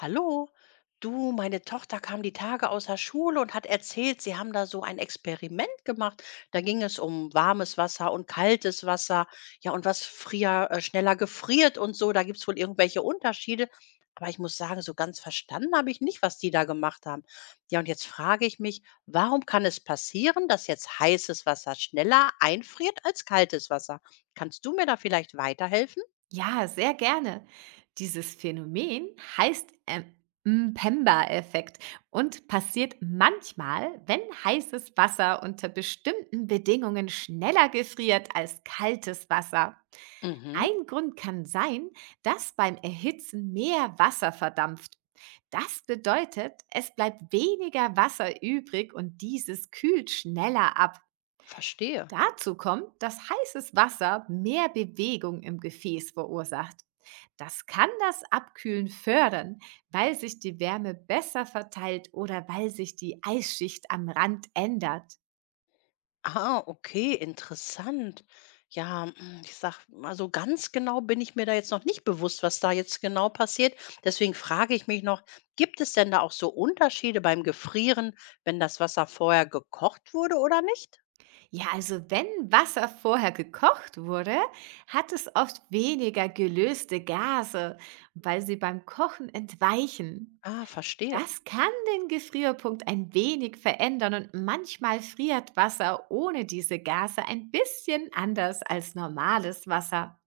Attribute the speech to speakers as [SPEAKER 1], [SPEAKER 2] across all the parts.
[SPEAKER 1] Hallo, du, meine Tochter kam die Tage aus der Schule und hat erzählt, sie haben da so ein Experiment gemacht. Da ging es um warmes Wasser und kaltes Wasser, ja, und was schneller gefriert und so. Da gibt es wohl irgendwelche Unterschiede. Aber ich muss sagen, so ganz verstanden habe ich nicht, was die da gemacht haben. Ja, und jetzt frage ich mich, warum kann es passieren, dass jetzt heißes Wasser schneller einfriert als kaltes Wasser? Kannst du mir da vielleicht weiterhelfen?
[SPEAKER 2] Ja, sehr gerne. Dieses Phänomen heißt Mpemba-Effekt und passiert manchmal, wenn heißes Wasser unter bestimmten Bedingungen schneller gefriert als kaltes Wasser.
[SPEAKER 1] Mhm,
[SPEAKER 2] Ein Grund kann sein, dass beim Erhitzen mehr Wasser verdampft. Das bedeutet, es bleibt weniger Wasser übrig und dieses kühlt schneller ab.
[SPEAKER 1] verstehe.
[SPEAKER 2] Dazu kommt, dass heißes Wasser mehr Bewegung im Gefäß verursacht. Das kann das Abkühlen fördern, weil sich die Wärme besser verteilt oder weil sich die Eisschicht am Rand ändert.
[SPEAKER 1] Ah, okay, interessant. Ja, ich sag mal, so ganz genau bin ich mir da jetzt noch nicht bewusst, was da jetzt genau passiert. Deswegen frage ich mich noch, gibt es denn da auch so Unterschiede beim Gefrieren, wenn das Wasser vorher gekocht wurde oder nicht?
[SPEAKER 2] Ja, also wenn Wasser vorher gekocht wurde, hat es oft weniger gelöste Gase, weil sie beim Kochen entweichen.
[SPEAKER 1] Ah, verstehe.
[SPEAKER 2] Das kann den Gefrierpunkt ein wenig verändern und manchmal friert Wasser ohne diese Gase ein bisschen anders als normales Wasser.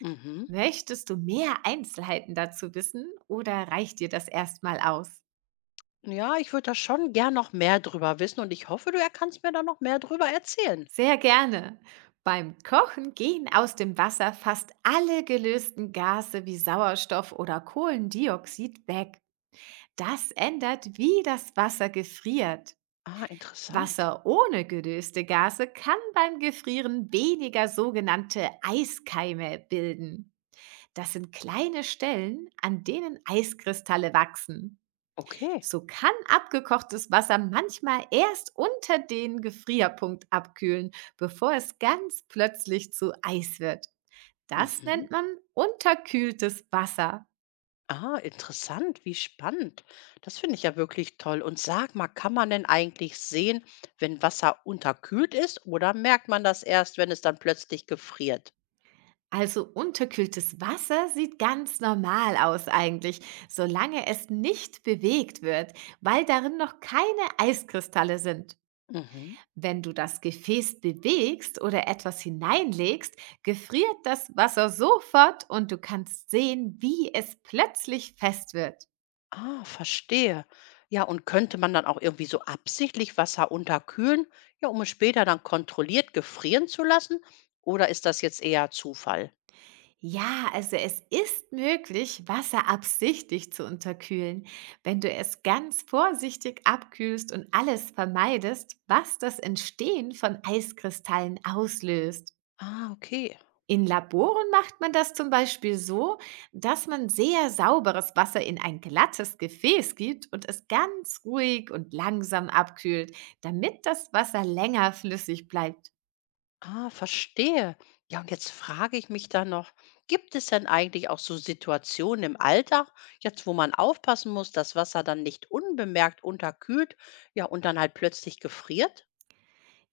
[SPEAKER 1] Mhm.
[SPEAKER 2] Möchtest du mehr Einzelheiten dazu wissen oder reicht dir das erstmal aus?
[SPEAKER 1] Ja, ich würde da schon gern noch mehr drüber wissen und ich hoffe, kannst mir da noch mehr drüber erzählen.
[SPEAKER 2] Sehr gerne. Beim Kochen gehen aus dem Wasser fast alle gelösten Gase wie Sauerstoff oder Kohlendioxid weg. Das ändert, wie das Wasser gefriert.
[SPEAKER 1] Ah, interessant.
[SPEAKER 2] Wasser ohne gelöste Gase kann beim Gefrieren weniger sogenannte Eiskeime bilden. Das sind kleine Stellen, an denen Eiskristalle wachsen.
[SPEAKER 1] Okay.
[SPEAKER 2] So kann abgekochtes Wasser manchmal erst unter den Gefrierpunkt abkühlen, bevor es ganz plötzlich zu Eis wird. Das
[SPEAKER 1] Mhm.
[SPEAKER 2] nennt man unterkühltes Wasser.
[SPEAKER 1] Ah, interessant, wie spannend. Das finde ich ja wirklich toll. Und sag mal, kann man denn eigentlich sehen, wenn Wasser unterkühlt ist oder merkt man das erst, wenn es dann plötzlich gefriert?
[SPEAKER 2] Also unterkühltes Wasser sieht ganz normal aus eigentlich, solange es nicht bewegt wird, weil darin noch keine Eiskristalle sind.
[SPEAKER 1] Mhm.
[SPEAKER 2] Wenn du das Gefäß bewegst oder etwas hineinlegst, gefriert das Wasser sofort und du kannst sehen, wie es plötzlich fest wird.
[SPEAKER 1] Ah, verstehe. Ja, und könnte man dann auch irgendwie so absichtlich Wasser unterkühlen, ja, um es später dann kontrolliert gefrieren zu lassen? Oder ist das jetzt eher Zufall?
[SPEAKER 2] Ja, also es ist möglich, Wasser absichtlich zu unterkühlen, wenn du es ganz vorsichtig abkühlst und alles vermeidest, was das Entstehen von Eiskristallen auslöst.
[SPEAKER 1] Ah, okay.
[SPEAKER 2] In Laboren macht man das zum Beispiel so, dass man sehr sauberes Wasser in ein glattes Gefäß gibt und es ganz ruhig und langsam abkühlt, damit das Wasser länger flüssig bleibt.
[SPEAKER 1] Ah, verstehe. Ja, und jetzt frage ich mich dann noch, gibt es denn eigentlich auch so Situationen im Alltag, jetzt wo man aufpassen muss, dass Wasser dann nicht unbemerkt unterkühlt, ja, und dann halt plötzlich gefriert?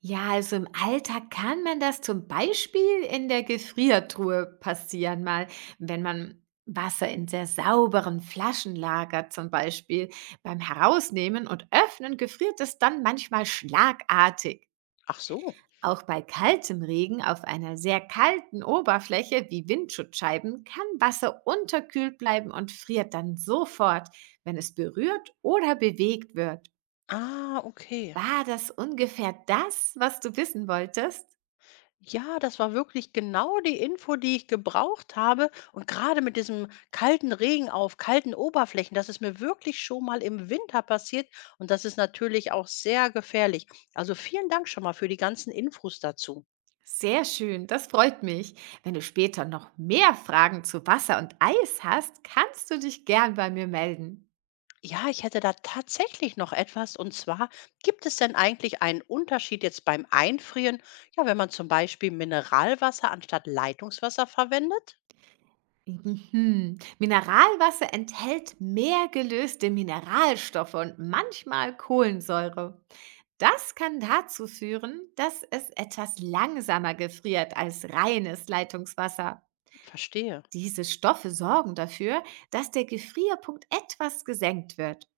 [SPEAKER 2] Ja, also im Alltag kann man das zum Beispiel in der Gefriertruhe passieren, mal, wenn man Wasser in sehr sauberen Flaschen lagert, zum Beispiel. Beim Herausnehmen und Öffnen gefriert es dann manchmal schlagartig.
[SPEAKER 1] Ach so.
[SPEAKER 2] Auch bei kaltem Regen auf einer sehr kalten Oberfläche wie Windschutzscheiben kann Wasser unterkühlt bleiben und friert dann sofort, wenn es berührt oder bewegt wird.
[SPEAKER 1] Ah, okay.
[SPEAKER 2] War das ungefähr das, was du wissen wolltest?
[SPEAKER 1] Ja, das war wirklich genau die Info, die ich gebraucht habe. Und gerade mit diesem kalten Regen auf kalten Oberflächen, das ist mir wirklich schon mal im Winter passiert. Und das ist natürlich auch sehr gefährlich. Also vielen Dank schon mal für die ganzen Infos dazu.
[SPEAKER 2] Sehr schön, das freut mich. Wenn du später noch mehr Fragen zu Wasser und Eis hast, kannst du dich gern bei mir melden.
[SPEAKER 1] Ja, ich hätte da tatsächlich noch etwas. Und zwar, gibt es denn eigentlich einen Unterschied jetzt beim Einfrieren, ja, wenn man zum Beispiel Mineralwasser anstatt Leitungswasser verwendet?
[SPEAKER 2] Mhm. Mineralwasser enthält mehr gelöste Mineralstoffe und manchmal Kohlensäure. Das kann dazu führen, dass es etwas langsamer gefriert als reines Leitungswasser.
[SPEAKER 1] Verstehe.
[SPEAKER 2] Diese Stoffe sorgen dafür, dass der Gefrierpunkt etwas gesenkt wird.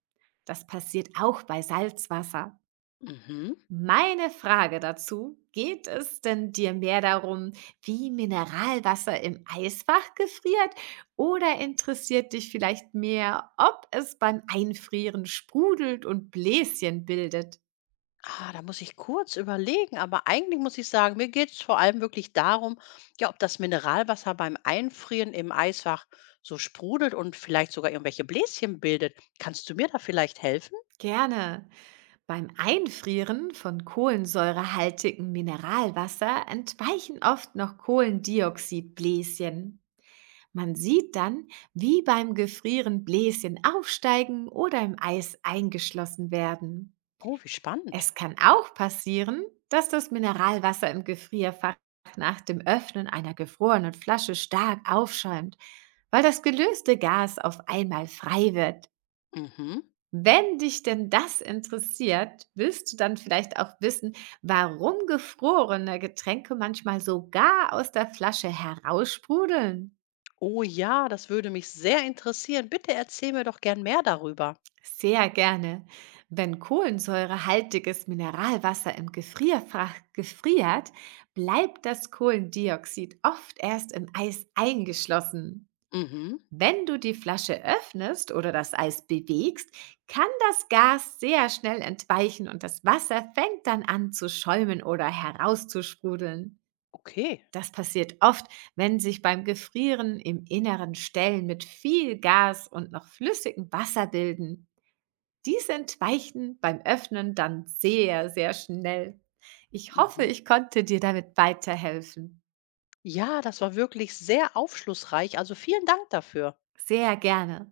[SPEAKER 2] Das passiert auch bei Salzwasser.
[SPEAKER 1] Mhm.
[SPEAKER 2] Meine Frage dazu, geht es denn dir mehr darum, wie Mineralwasser im Eisfach gefriert oder interessiert dich vielleicht mehr, ob es beim Einfrieren sprudelt und Bläschen bildet?
[SPEAKER 1] Ah, da muss ich kurz überlegen, aber eigentlich muss ich sagen, mir geht es vor allem wirklich darum, ja, ob das Mineralwasser beim Einfrieren im Eisfach so sprudelt und vielleicht sogar irgendwelche Bläschen bildet. Kannst du mir da vielleicht helfen?
[SPEAKER 2] Gerne. Beim Einfrieren von kohlensäurehaltigem Mineralwasser entweichen oft noch Kohlendioxidbläschen. Man sieht dann, wie beim Gefrieren Bläschen aufsteigen oder im Eis eingeschlossen werden.
[SPEAKER 1] Oh, wie spannend.
[SPEAKER 2] Es kann auch passieren, dass das Mineralwasser im Gefrierfach nach dem Öffnen einer gefrorenen Flasche stark aufschäumt, weil das gelöste Gas auf einmal frei wird.
[SPEAKER 1] Mhm.
[SPEAKER 2] Wenn dich denn das interessiert, willst du dann vielleicht auch wissen, warum gefrorene Getränke manchmal sogar aus der Flasche heraussprudeln?
[SPEAKER 1] Oh ja, das würde mich sehr interessieren. Bitte erzähl mir doch gern mehr darüber.
[SPEAKER 2] Sehr gerne. Wenn kohlensäurehaltiges Mineralwasser im Gefrierfach gefriert, bleibt das Kohlendioxid oft erst im Eis eingeschlossen.
[SPEAKER 1] Mhm.
[SPEAKER 2] Wenn du die Flasche öffnest oder das Eis bewegst, kann das Gas sehr schnell entweichen und das Wasser fängt dann an zu schäumen oder herauszusprudeln.
[SPEAKER 1] Okay.
[SPEAKER 2] Das passiert oft, wenn sich beim Gefrieren im Inneren Stellen mit viel Gas und noch flüssigem Wasser bilden. Die entweichen beim Öffnen dann sehr, sehr schnell. Ich hoffe,
[SPEAKER 1] Mhm.
[SPEAKER 2] ich konnte dir damit weiterhelfen.
[SPEAKER 1] Ja, das war wirklich sehr aufschlussreich. Also vielen Dank dafür.
[SPEAKER 2] Sehr gerne.